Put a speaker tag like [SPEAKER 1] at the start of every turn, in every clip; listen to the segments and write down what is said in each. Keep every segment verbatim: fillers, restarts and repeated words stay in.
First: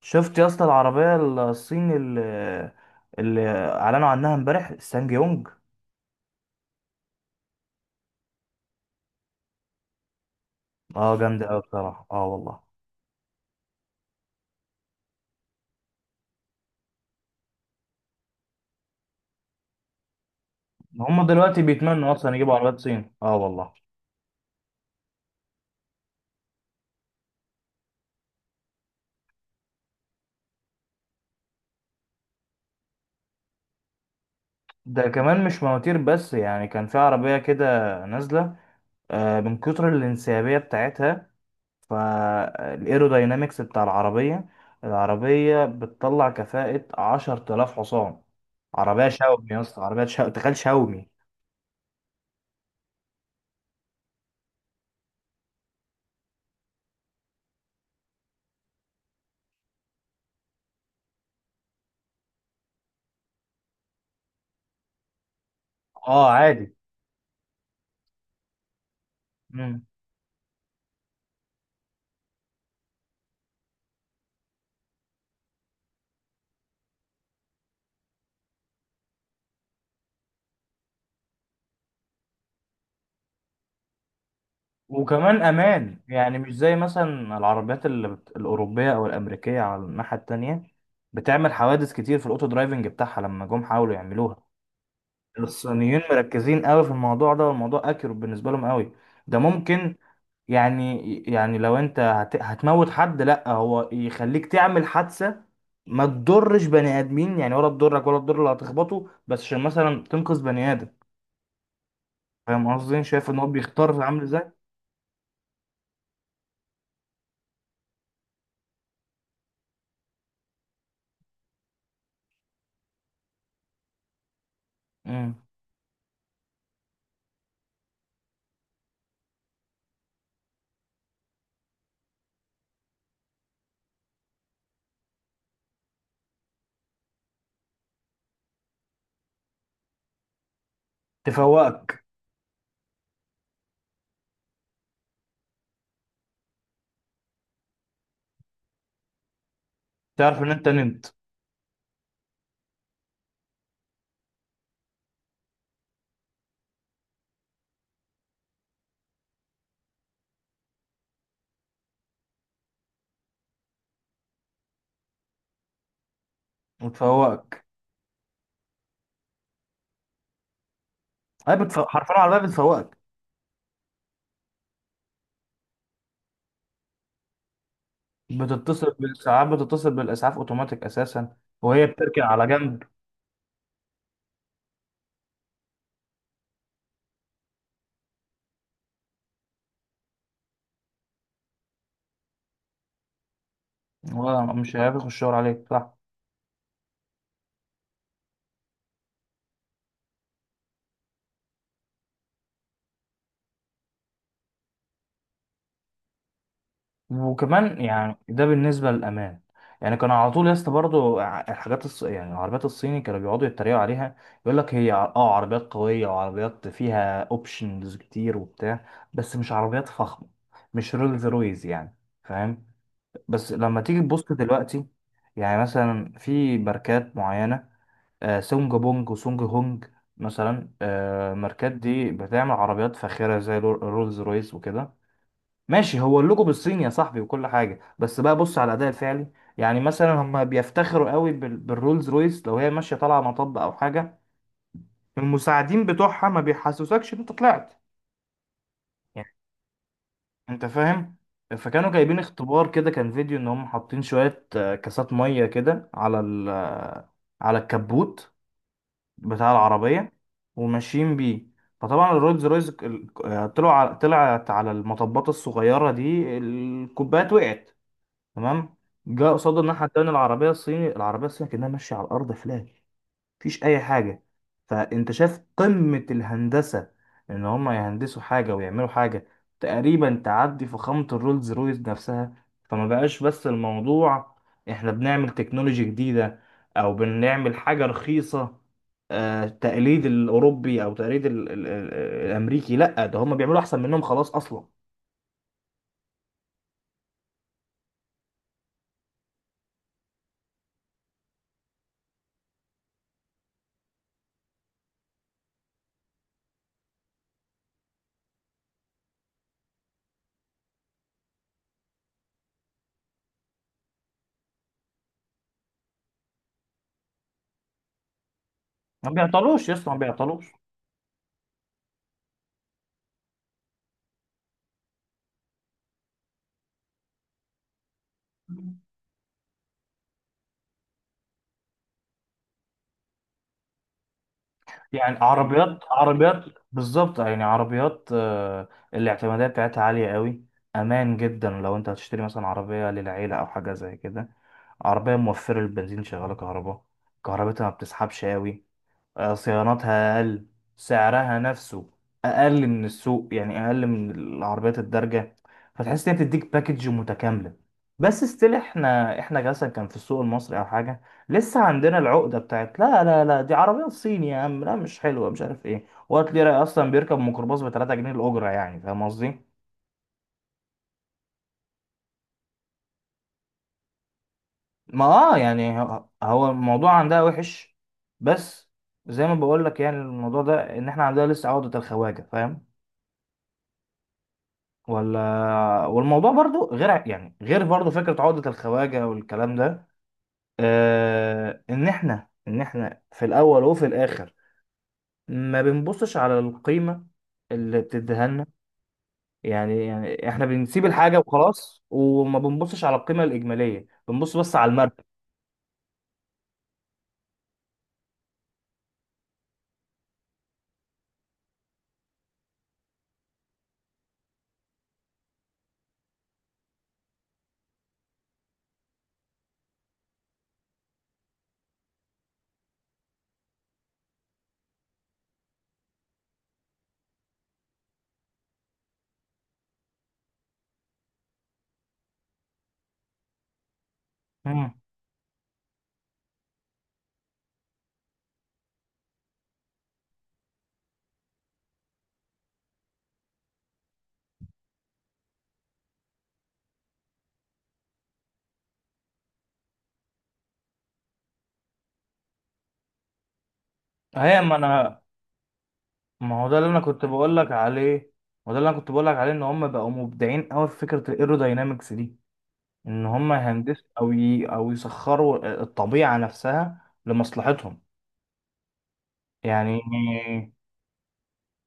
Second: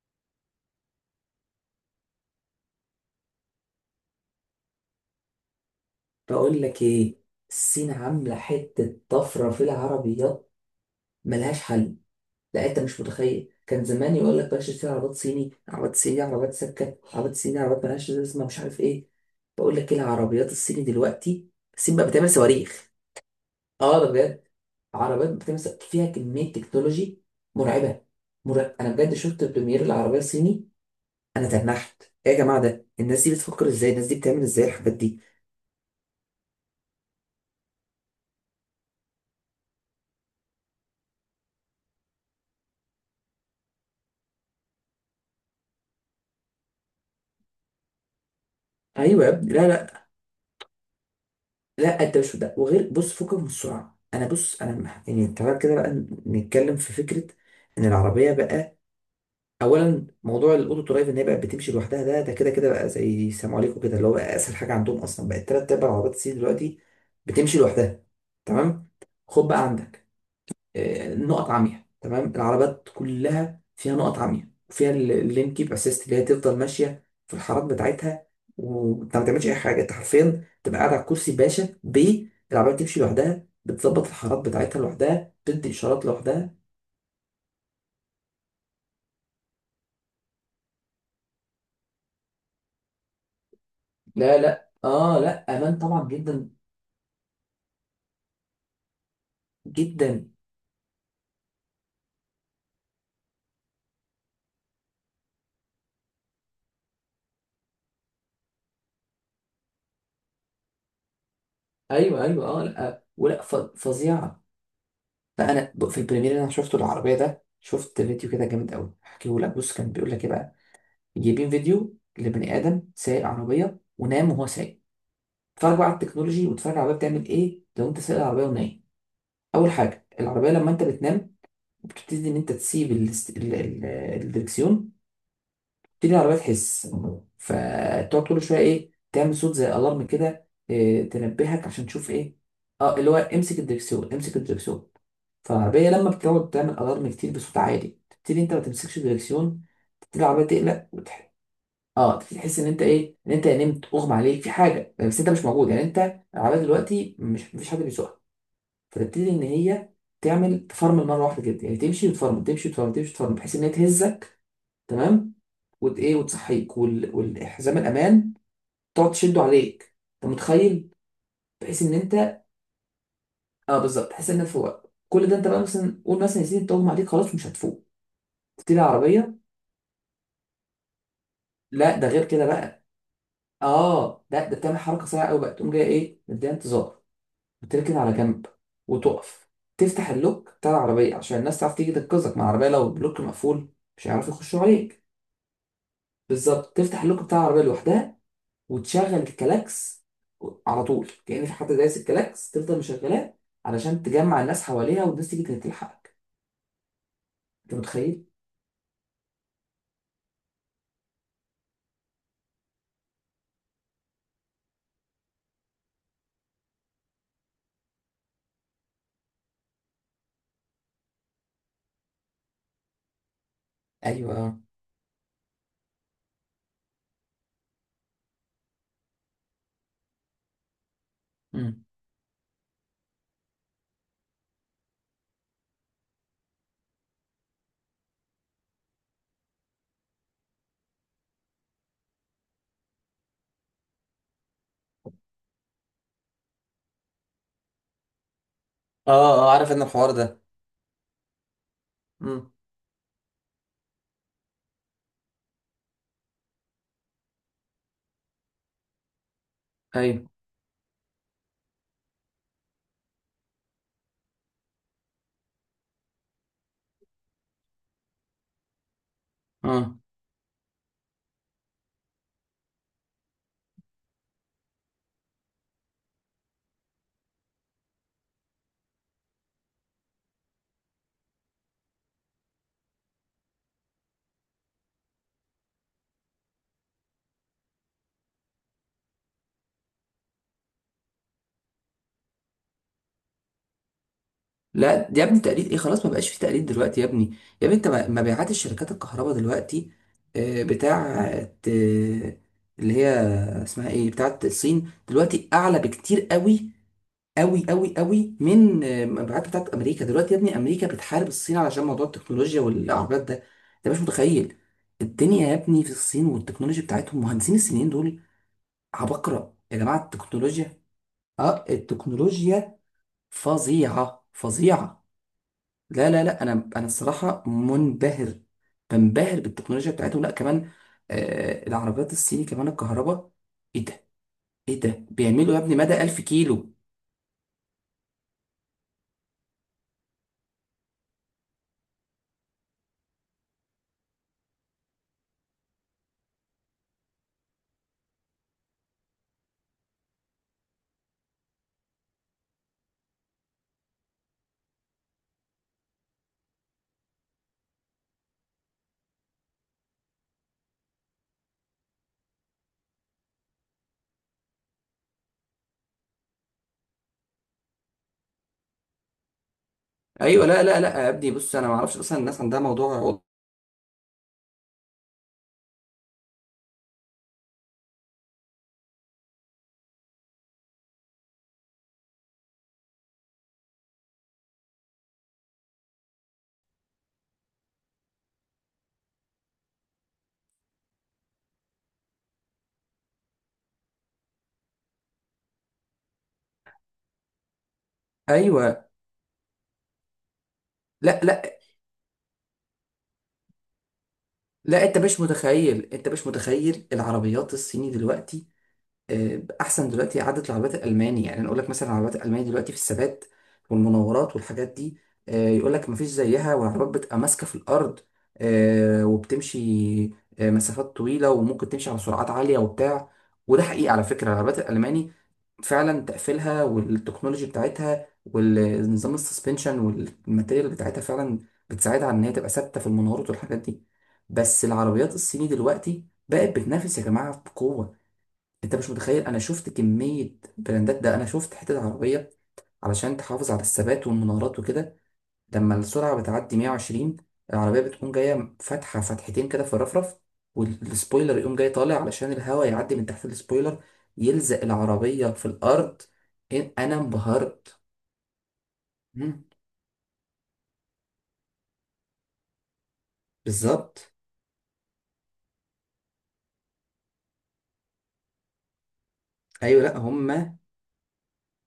[SPEAKER 1] شفت يا اسطى العربية الصيني اللي, اللي اعلنوا عنها امبارح سانج يونج.
[SPEAKER 2] بقول لك ايه. الصين عامله حته طفره في العربيات
[SPEAKER 1] اه جامدة اوي
[SPEAKER 2] ملهاش حل.
[SPEAKER 1] بصراحة، اه والله.
[SPEAKER 2] لا، انت مش متخيل، كان زمان يقول لك بلاش تشتري عربيات صيني، عربيات صيني، عربيات سكه، عربيات صيني، عربيات ملهاش لازمه، مش عارف ايه. بقول لك ايه العربيات الصيني
[SPEAKER 1] هم
[SPEAKER 2] دلوقتي.
[SPEAKER 1] دلوقتي
[SPEAKER 2] الصين بقى
[SPEAKER 1] بيتمنوا
[SPEAKER 2] بتعمل
[SPEAKER 1] اصلا يجيبوا عربيات
[SPEAKER 2] صواريخ،
[SPEAKER 1] صين، اه والله.
[SPEAKER 2] اه ده بجد. عربيات بتعمل ص- فيها كميه تكنولوجي مرعبه. مرعب. انا بجد شفت بريمير العربيه الصيني. انا تنحت ايه يا جماعه؟ ده الناس دي بتفكر ازاي؟ الناس دي بتعمل ازاي الحاجات
[SPEAKER 1] ده
[SPEAKER 2] دي؟
[SPEAKER 1] كمان مش مواتير بس، يعني كان في عربية كده نازلة، آه من كتر الانسيابية بتاعتها، فالايروداينامكس بتاع العربية، العربية بتطلع كفاءة عشرة آلاف حصان. عربية
[SPEAKER 2] ايوه يا
[SPEAKER 1] شاومي
[SPEAKER 2] ابني.
[SPEAKER 1] يا
[SPEAKER 2] لا
[SPEAKER 1] اسطى،
[SPEAKER 2] لا،
[SPEAKER 1] عربية شاومي، تخيل شاومي.
[SPEAKER 2] لا انت مش ده. وغير بص، فكك من السرعه. انا بص، انا مح- يعني تعالى كده بقى نتكلم في فكره. ان العربيه بقى، اولا موضوع الاوتو درايف ان هي بقى بتمشي لوحدها. ده ده كده كده بقى زي سلام عليكم كده، اللي هو بقى اسهل حاجه عندهم، اصلا بقت تلات ارباع عربيات
[SPEAKER 1] اه
[SPEAKER 2] الصين
[SPEAKER 1] عادي.
[SPEAKER 2] دلوقتي بتمشي لوحدها. تمام. خد بقى عندك، آه، نقط عمياء. تمام، العربيات كلها فيها نقط عمياء، وفيها ال- اللين كيب اسيست اللي هي تفضل ماشيه في الحارات بتاعتها، وانت ما تعملش اي حاجه. انت حرفيا تبقى قاعد على الكرسي باشا. ب العربيه بتمشي لوحدها، بتظبط الحارات بتاعتها لوحدها،
[SPEAKER 1] وكمان
[SPEAKER 2] بتدي
[SPEAKER 1] امان،
[SPEAKER 2] اشارات
[SPEAKER 1] يعني مش
[SPEAKER 2] لوحدها.
[SPEAKER 1] زي مثلا العربيات اللي بت... الاوروبيه او الامريكيه على الناحيه التانية، بتعمل حوادث كتير في الاوتو درايفنج بتاعها لما جم حاولوا يعملوها.
[SPEAKER 2] لا لا، اه لا، امان
[SPEAKER 1] الصينيين
[SPEAKER 2] طبعا جدا
[SPEAKER 1] مركزين قوي في الموضوع ده، والموضوع اكيرو بالنسبه لهم قوي. ده ممكن
[SPEAKER 2] جدا.
[SPEAKER 1] يعني، يعني لو انت هت... هتموت حد، لا، هو يخليك تعمل حادثه ما تضرش بني ادمين، يعني ولا تضرك ولا تضر اللي هتخبطه، بس عشان مثلا تنقذ بني ادم.
[SPEAKER 2] ايوه ايوه، اه
[SPEAKER 1] فاهم قصدي؟
[SPEAKER 2] لا،
[SPEAKER 1] شايف ان
[SPEAKER 2] ولا
[SPEAKER 1] هو
[SPEAKER 2] ف-
[SPEAKER 1] بيختار عامل
[SPEAKER 2] فظيعه.
[SPEAKER 1] ازاي.
[SPEAKER 2] فانا ب- في البريمير اللي انا شفته العربيه ده، شفت فيديو كده جامد قوي هحكيه لك. بص، كان بيقول لك ايه بقى، جايبين فيديو لبني ادم سايق عربيه ونام وهو سايق.
[SPEAKER 1] مم.
[SPEAKER 2] اتفرج بقى على التكنولوجي واتفرج على العربيه بتعمل ايه لو انت سايق العربيه ونايم. اول حاجه، العربيه لما انت بتنام، بتبتدي ان انت تسيب ال- ال- ال- الدركسيون. تبتدي العربيه تحس، فتقعد كل شويه ايه، تعمل صوت زي الارم كده، إيه، تنبهك عشان
[SPEAKER 1] تفوقك.
[SPEAKER 2] تشوف ايه. اه، اللي هو امسك الدركسيون، امسك الدركسيون. فالعربيه لما بتقعد تعمل الارم كتير بصوت عالي، تبتدي انت ما تمسكش الدركسيون. تبتدي
[SPEAKER 1] تعرف
[SPEAKER 2] العربيه
[SPEAKER 1] ان انت
[SPEAKER 2] تقلق
[SPEAKER 1] نمت.
[SPEAKER 2] وتح- اه، انت تحس ان انت ايه، ان انت نمت، اغمى عليك في حاجه، بس انت مش موجود يعني. انت العربيه دلوقتي مش مفيش حد بيسوقها. فتبتدي ان هي تعمل تفرمل مره واحده كده يعني، تمشي وتفرمل، تمشي وتفرمل، تمشي وتفرمل، بحيث ان هي تهزك. تمام. وت ايه، وتصحيك، وال...
[SPEAKER 1] وتفوقك.
[SPEAKER 2] والحزام الامان تقعد تشده عليك. انت متخيل؟
[SPEAKER 1] هي بتف...
[SPEAKER 2] بحيث ان
[SPEAKER 1] حرفيا
[SPEAKER 2] انت،
[SPEAKER 1] العربيه بتفوقك.
[SPEAKER 2] اه بالظبط، تحس ان انت فوق كل ده. انت بقى مثلا قول مثلا يا سيدي تغمى عليك خلاص مش هتفوق، تبتدي
[SPEAKER 1] بتتصل
[SPEAKER 2] العربيه.
[SPEAKER 1] بالاسعاف، بتتصل بالاسعاف اوتوماتيك اساسا، وهي
[SPEAKER 2] لا ده
[SPEAKER 1] بتركن
[SPEAKER 2] غير
[SPEAKER 1] على
[SPEAKER 2] كده
[SPEAKER 1] جنب.
[SPEAKER 2] بقى، اه لا، ده بتعمل حركه سريعه قوي بقى. تقوم جايه ايه، مديها انتظار، بتركن على جنب وتقف. تفتح اللوك بتاع العربية عشان الناس تعرف تيجي تنقذك مع العربية، لو اللوك مقفول مش هيعرفوا يخشوا
[SPEAKER 1] ومش
[SPEAKER 2] عليك.
[SPEAKER 1] هياخد الشاور عليك، صح؟
[SPEAKER 2] بالظبط، تفتح اللوك بتاع العربية لوحدها، وتشغل الكلاكس على طول كأن في حد دايس الكلاكس، تفضل مشغلاه علشان تجمع الناس حواليها والناس تيجي تلحقك. انت
[SPEAKER 1] وكمان يعني
[SPEAKER 2] متخيل؟
[SPEAKER 1] ده بالنسبه للامان. يعني كان على طول يا اسطى برضه الحاجات الص... يعني العربيات الصيني كانوا بيقعدوا يتريقوا عليها. يقول لك هي ع- اه عربيات قويه، وعربيات فيها اوبشنز كتير وبتاع، بس مش عربيات فخمه، مش رولز رويز يعني، فاهم؟ بس لما تيجي تبص
[SPEAKER 2] ايوه.
[SPEAKER 1] دلوقتي، يعني مثلا في ماركات معينة، آه سونج بونج وسونج هونج، مثلا آه الماركات
[SPEAKER 2] مم.
[SPEAKER 1] دي بتعمل عربيات فاخرة زي رو- رولز رويس وكده. ماشي، هو اللوجو بالصيني يا صاحبي وكل حاجة، بس بقى بص على الأداء الفعلي. يعني مثلا هم بيفتخروا قوي بال- بالرولز رويس. لو هي ماشية طالعة مطب أو حاجة، المساعدين بتوعها ما بيحسسكش إن أنت طلعت.
[SPEAKER 2] اه. اه، عارف ان الحوار ده.
[SPEAKER 1] انت فاهم؟ فكانوا جايبين
[SPEAKER 2] مم.
[SPEAKER 1] اختبار كده، كان فيديو ان هم حاطين شوية آه، كاسات مية كده على ال آه، على الكبوت بتاع العربية،
[SPEAKER 2] ايوه.
[SPEAKER 1] وماشيين بيه. فطبعا الرولز رويز ال- آه، طلعوا على- طلعت على المطبات الصغيرة دي، الكوبايات وقعت. تمام. جاء قصاد الناحية
[SPEAKER 2] اه
[SPEAKER 1] التانية العربية الصيني، العربية الصيني كأنها ماشية على الأرض فلاج، مفيش اي حاجه. فانت شايف قمه الهندسه، ان هم يهندسوا حاجه ويعملوا حاجه تقريبا تعدي فخامه الرولز رويس نفسها. فما بقاش بس الموضوع احنا بنعمل تكنولوجي جديده او بنعمل حاجه رخيصه، آه، تقليد الاوروبي او تقليد ال ال ال الامريكي. لا، ده هم بيعملوا احسن منهم خلاص اصلا.
[SPEAKER 2] لا يا ابني، تقليد ايه، خلاص ما بقاش في تقليد دلوقتي يا ابني. يا ابني، انت م- مبيعات الشركات الكهرباء دلوقتي، آه، بتاعت، آه، اللي هي اسمها ايه، بتاعت الصين دلوقتي، اعلى بكتير قوي قوي قوي قوي من آه، مبيعات بتاعت امريكا دلوقتي يا ابني. امريكا بتحارب الصين علشان موضوع التكنولوجيا والعربيات ده. انت مش متخيل الدنيا يا ابني في الصين والتكنولوجيا بتاعتهم. مهندسين الصينيين دول
[SPEAKER 1] ما
[SPEAKER 2] عباقرة
[SPEAKER 1] بيعطلوش يا
[SPEAKER 2] يا
[SPEAKER 1] اسطى، ما
[SPEAKER 2] جماعة.
[SPEAKER 1] بيعطلوش.
[SPEAKER 2] التكنولوجيا، اه التكنولوجيا، فظيعة فظيعة. لا لا لا، انا انا الصراحه منبهر. بنبهر بالتكنولوجيا بتاعتهم. لا، كمان آه العربيات الصيني كمان الكهرباء، ايه ده، ايه ده
[SPEAKER 1] يعني
[SPEAKER 2] بيعملوا يا ابني،
[SPEAKER 1] عربيات،
[SPEAKER 2] مدى ألف
[SPEAKER 1] عربيات
[SPEAKER 2] كيلو.
[SPEAKER 1] بالظبط، يعني عربيات آه، الاعتمادية بتاعتها عالية قوي. أمان جدا. لو أنت هتشتري مثلا عربية للعيلة أو حاجة زي كده، عربية موفرة البنزين، شغالة كهرباء، كهربتها ما بتسحبش قوي، آه، صيانتها أقل، سعرها نفسه أقل من السوق، يعني أقل من العربيات الدارجة. فتحس إن هي بتديك باكج متكاملة. بس ستيل إحنا إحنا مثلا، كان في السوق المصري أو حاجة، لسه عندنا العقدة بتاعت لا لا لا، دي عربية صيني يا عم، لا مش حلوة، مش عارف إيه، وقت لي رأي أصلا بيركب ميكروباص ب تلات جنيه الأجرة، يعني فاهم قصدي؟
[SPEAKER 2] ايوه. لا لا لا يا ابني بص، انا ما اعرفش اصلا الناس عندها موضوع.
[SPEAKER 1] ما آه يعني هو هو الموضوع عندها وحش. بس زي ما بقول لك، يعني الموضوع ده إن إحنا عندنا لسه عقدة الخواجة، فاهم؟ ولا. والموضوع برضو غير ع- يعني غير برضو فكرة عقدة الخواجة والكلام ده. آه، ان احنا ان احنا في الاول وفي الاخر ما بنبصش على القيمة اللي بتديها لنا.
[SPEAKER 2] ايوه.
[SPEAKER 1] يعني يعني احنا بنسيب الحاجة
[SPEAKER 2] لا لا
[SPEAKER 1] وخلاص، وما بنبصش على القيمة الإجمالية، بنبص بس على
[SPEAKER 2] لا انت
[SPEAKER 1] المركب.
[SPEAKER 2] مش متخيل، انت مش متخيل العربيات الصيني دلوقتي آه، احسن دلوقتي عدد العربيات الالماني. يعني انا اقول لك مثلا العربيات الالماني دلوقتي في الثبات والمناورات والحاجات دي، آه، يقول لك مفيش زيها. والعربيات بتبقى ماسكه في الارض، آه، وبتمشي آه، مسافات طويله وممكن تمشي على سرعات عاليه وبتاع. وده حقيقي على فكره، العربيات الالماني فعلا تقفيلها والتكنولوجي بتاعتها والنظام السسبنشن والماتيريال بتاعتها فعلا بتساعدها على ان هي تبقى ثابته في المناورات والحاجات دي. بس
[SPEAKER 1] مم.
[SPEAKER 2] العربيات الصيني دلوقتي بقت بتنافس يا جماعه بقوه. انت مش متخيل، انا شفت كمية براندات. ده انا شفت حتة عربية، علشان تحافظ على الثبات والمنارات وكده، لما السرعة بتعدي مائة وعشرين، العربية بتقوم جاية فاتحة فتحتين كده في الرفرف، والسبويلر يقوم جاي طالع علشان الهواء يعدي من تحت السبويلر
[SPEAKER 1] هي ما
[SPEAKER 2] يلزق
[SPEAKER 1] انا.
[SPEAKER 2] العربية في الأرض.
[SPEAKER 1] ما هو ده
[SPEAKER 2] إن-
[SPEAKER 1] اللي انا
[SPEAKER 2] أنا
[SPEAKER 1] كنت بقول لك
[SPEAKER 2] انبهرت.
[SPEAKER 1] عليه. ما ده اللي انا كنت بقول لك عليه، ان
[SPEAKER 2] مم.
[SPEAKER 1] هم بقوا مبدعين قوي في فكرة الايروداينامكس دي. ان هم يهندسوا او
[SPEAKER 2] بالظبط.
[SPEAKER 1] ي... او يسخروا الطبيعه نفسها لمصلحتهم، يعني.
[SPEAKER 2] أيوة، لأ هما.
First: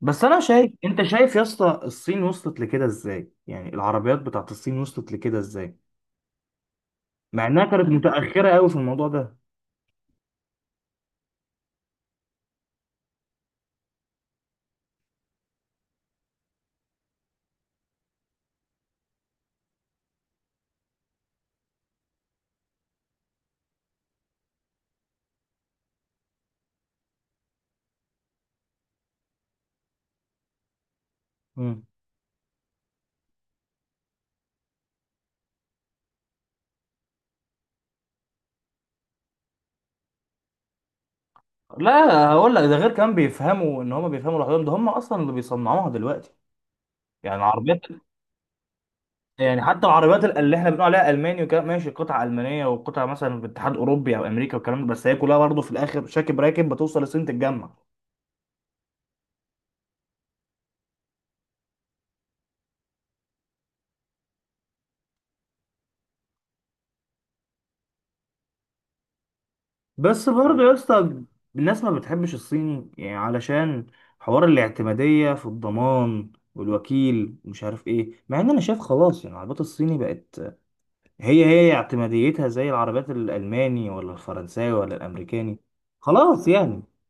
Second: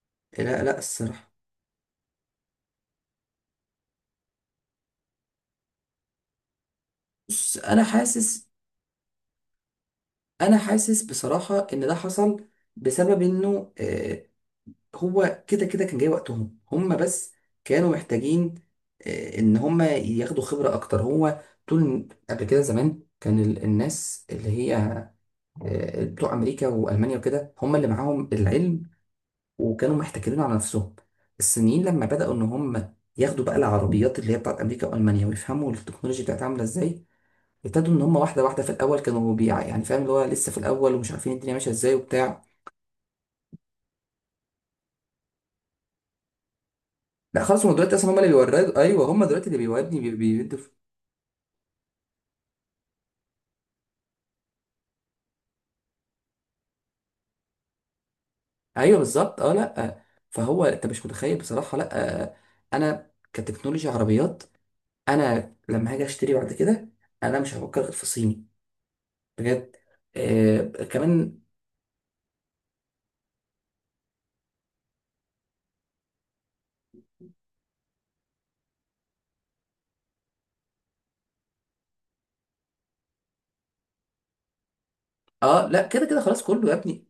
[SPEAKER 1] بس انا
[SPEAKER 2] لا
[SPEAKER 1] شايف،
[SPEAKER 2] لا،
[SPEAKER 1] انت
[SPEAKER 2] الصراحة
[SPEAKER 1] شايف يا اسطى الصين وصلت لكده ازاي؟ يعني العربيات بتاعت الصين وصلت لكده ازاي، مع
[SPEAKER 2] بص،
[SPEAKER 1] انها
[SPEAKER 2] أنا
[SPEAKER 1] كانت متاخره
[SPEAKER 2] حاسس،
[SPEAKER 1] قوي في الموضوع ده؟
[SPEAKER 2] أنا حاسس بصراحة إن ده حصل بسبب إنه آه، هو كده كده كان جاي وقتهم هم، بس كانوا محتاجين آه، ان هم ياخدوا خبرة اكتر. هو طول قبل كده زمان كان ال- الناس اللي هي آه، بتوع امريكا والمانيا وكده هم اللي معاهم العلم، وكانوا محتكرين على نفسهم.
[SPEAKER 1] مم.
[SPEAKER 2] الصينيين لما بدأوا ان هم ياخدوا بقى العربيات اللي هي بتاعت امريكا والمانيا ويفهموا التكنولوجيا بتاعتها عامله ازاي، ابتدوا ان هم واحده واحده. في الاول كانوا بيع يعني، فاهم، اللي هو لسه في الاول ومش عارفين الدنيا ماشيه ازاي
[SPEAKER 1] لا
[SPEAKER 2] وبتاع.
[SPEAKER 1] هقول لك، ده غير كمان بيفهموا، ان هم بيفهموا لوحدهم، ده هم اصلا اللي بيصنعوها دلوقتي، يعني
[SPEAKER 2] لا، خلاص هم
[SPEAKER 1] العربيات.
[SPEAKER 2] دلوقتي اصلا هم اللي بيوردوا. ايوه، هم دلوقتي اللي
[SPEAKER 1] يعني حتى
[SPEAKER 2] بيوردني بي-
[SPEAKER 1] العربيات اللي
[SPEAKER 2] بيدوا.
[SPEAKER 1] احنا بنقول عليها الماني وكده، ماشي قطع المانيه وقطع مثلا في اتحاد اوروبي او امريكا والكلام ده، بس هي كلها برضه في الاخر شاكب راكب بتوصل الصين تتجمع.
[SPEAKER 2] ايوه بالظبط. اه لا، فهو انت مش متخيل بصراحه. لا، انا كتكنولوجيا عربيات، انا لما هاجي اشتري بعد كده، انا مش هفكر غير في الصيني. بجد.
[SPEAKER 1] بس برضه يا
[SPEAKER 2] آه
[SPEAKER 1] اسطى
[SPEAKER 2] كمان.
[SPEAKER 1] الناس ما بتحبش الصيني يعني، علشان حوار الاعتمادية في الضمان والوكيل ومش عارف ايه، مع ان انا شايف خلاص يعني العربيات الصيني بقت، هي هي اعتماديتها زي العربيات الالماني ولا الفرنساوي ولا الامريكاني.
[SPEAKER 2] اه لا، كده كده خلاص
[SPEAKER 1] خلاص
[SPEAKER 2] كله يا
[SPEAKER 1] يعني.
[SPEAKER 2] ابني.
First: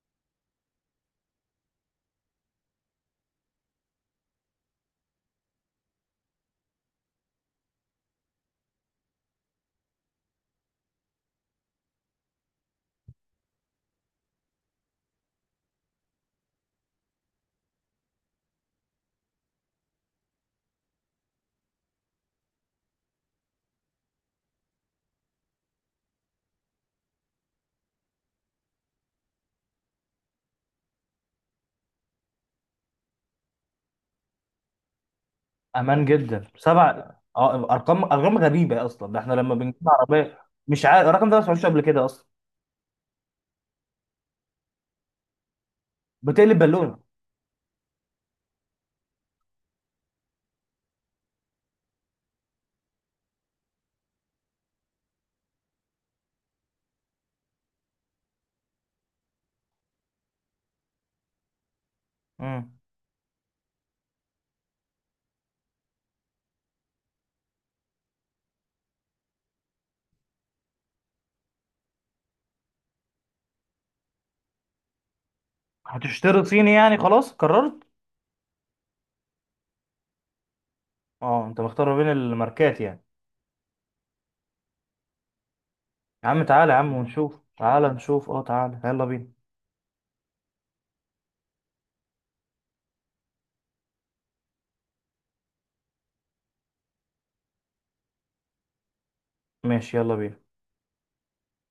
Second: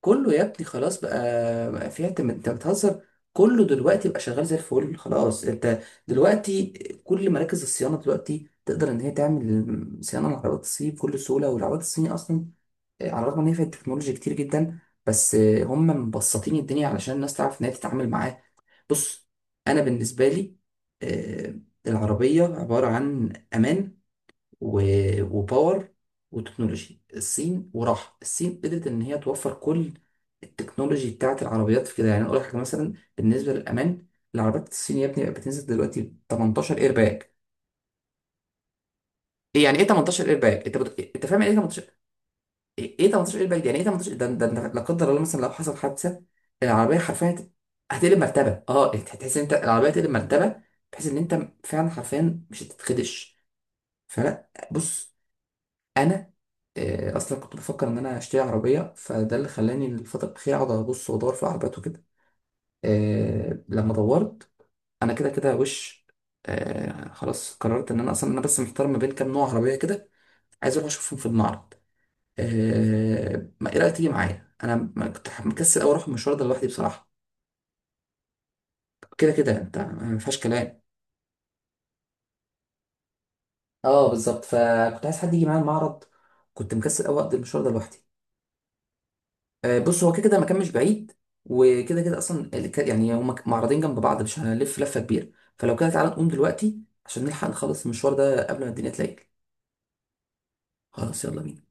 [SPEAKER 2] كله يا ابني، خلاص بقى. بقى في، انت انت بتهزر. كله دلوقتي بقى شغال زي الفل خلاص. انت دلوقتي كل مراكز الصيانه دلوقتي تقدر ان هي تعمل صيانه للعربيات الصيني بكل سهوله. والعربيات الصيني اصلا، آه، على الرغم ان هي فيها تكنولوجيا كتير جدا، بس آه، هم مبسطين الدنيا علشان الناس تعرف ان هي تتعامل معاه. بص، انا بالنسبه لي، آه، العربيه عباره عن امان و- وباور وتكنولوجي. الصين وراحه الصين قدرت ان هي توفر كل التكنولوجي بتاعت العربيات في كده يعني. أنا اقول لك حاجه مثلا بالنسبه للامان، العربيات الصينيه يا ابني بقت بتنزل
[SPEAKER 1] امان
[SPEAKER 2] دلوقتي
[SPEAKER 1] جدا،
[SPEAKER 2] تمنتاشر
[SPEAKER 1] سبع.
[SPEAKER 2] ايرباك.
[SPEAKER 1] اه ارقام، ارقام غريبه اصلا، ده احنا لما
[SPEAKER 2] يعني ايه
[SPEAKER 1] بنجيب
[SPEAKER 2] ثمانية عشر
[SPEAKER 1] عربيه
[SPEAKER 2] ايرباك؟ انت
[SPEAKER 1] مش
[SPEAKER 2] بت...
[SPEAKER 1] عارف
[SPEAKER 2] انت
[SPEAKER 1] الرقم ده، ما
[SPEAKER 2] فاهم يعني ايه؟
[SPEAKER 1] سمعتوش قبل كده اصلا.
[SPEAKER 2] ايه، إيه تمنتاشر ايرباك يعني ايه؟ تمنتاشر ده ده ده، لا قدر الله مثلا لو حصل حادثه،
[SPEAKER 1] بتقلب بالونه.
[SPEAKER 2] العربيه حرفيا هت- هتقلب مرتبه. اه، هت- هتحس ان انت العربيه هتقلب مرتبه، بحيث ان انت فعلا حرفيا مش هتتخدش. فلا بص، انا آه، اصلا كنت بفكر ان انا اشتري عربيه، فده اللي خلاني الفتره الاخيره اقعد ابص وادور في عربيات وكده.
[SPEAKER 1] امم
[SPEAKER 2] آه، لما دورت، انا كده كده وش، آه، خلاص قررت ان انا اصلا، انا بس محتار ما بين كام نوع عربيه كده، عايز اروح اشوفهم في المعرض. آه، ما ايه رايك تيجي معايا؟ انا ما كنت مكسل أوي اروح المشوار
[SPEAKER 1] هتشتري
[SPEAKER 2] ده لوحدي
[SPEAKER 1] صيني يعني،
[SPEAKER 2] بصراحه.
[SPEAKER 1] خلاص قررت؟
[SPEAKER 2] كده كده انت ما فيهاش كلام.
[SPEAKER 1] اه انت مختار ما بين الماركات يعني.
[SPEAKER 2] اه بالظبط، فكنت عايز حد يجي معايا المعرض.
[SPEAKER 1] يا عم تعالى
[SPEAKER 2] كنت
[SPEAKER 1] يا عم
[SPEAKER 2] مكسل أوي اقضي
[SPEAKER 1] ونشوف،
[SPEAKER 2] المشوار ده
[SPEAKER 1] تعالى
[SPEAKER 2] لوحدي.
[SPEAKER 1] نشوف، اه تعالى يلا بينا.
[SPEAKER 2] آه، بص، هو كده كده المكان مش بعيد، وكده كده اصلا الك- يعني هما ك- معرضين جنب بعض مش هنلف لفه كبيره. فلو كده تعالى نقوم دلوقتي عشان نلحق نخلص المشوار ده قبل ما الدنيا تليل.
[SPEAKER 1] ماشي يلا بينا.
[SPEAKER 2] خلاص يلا بينا.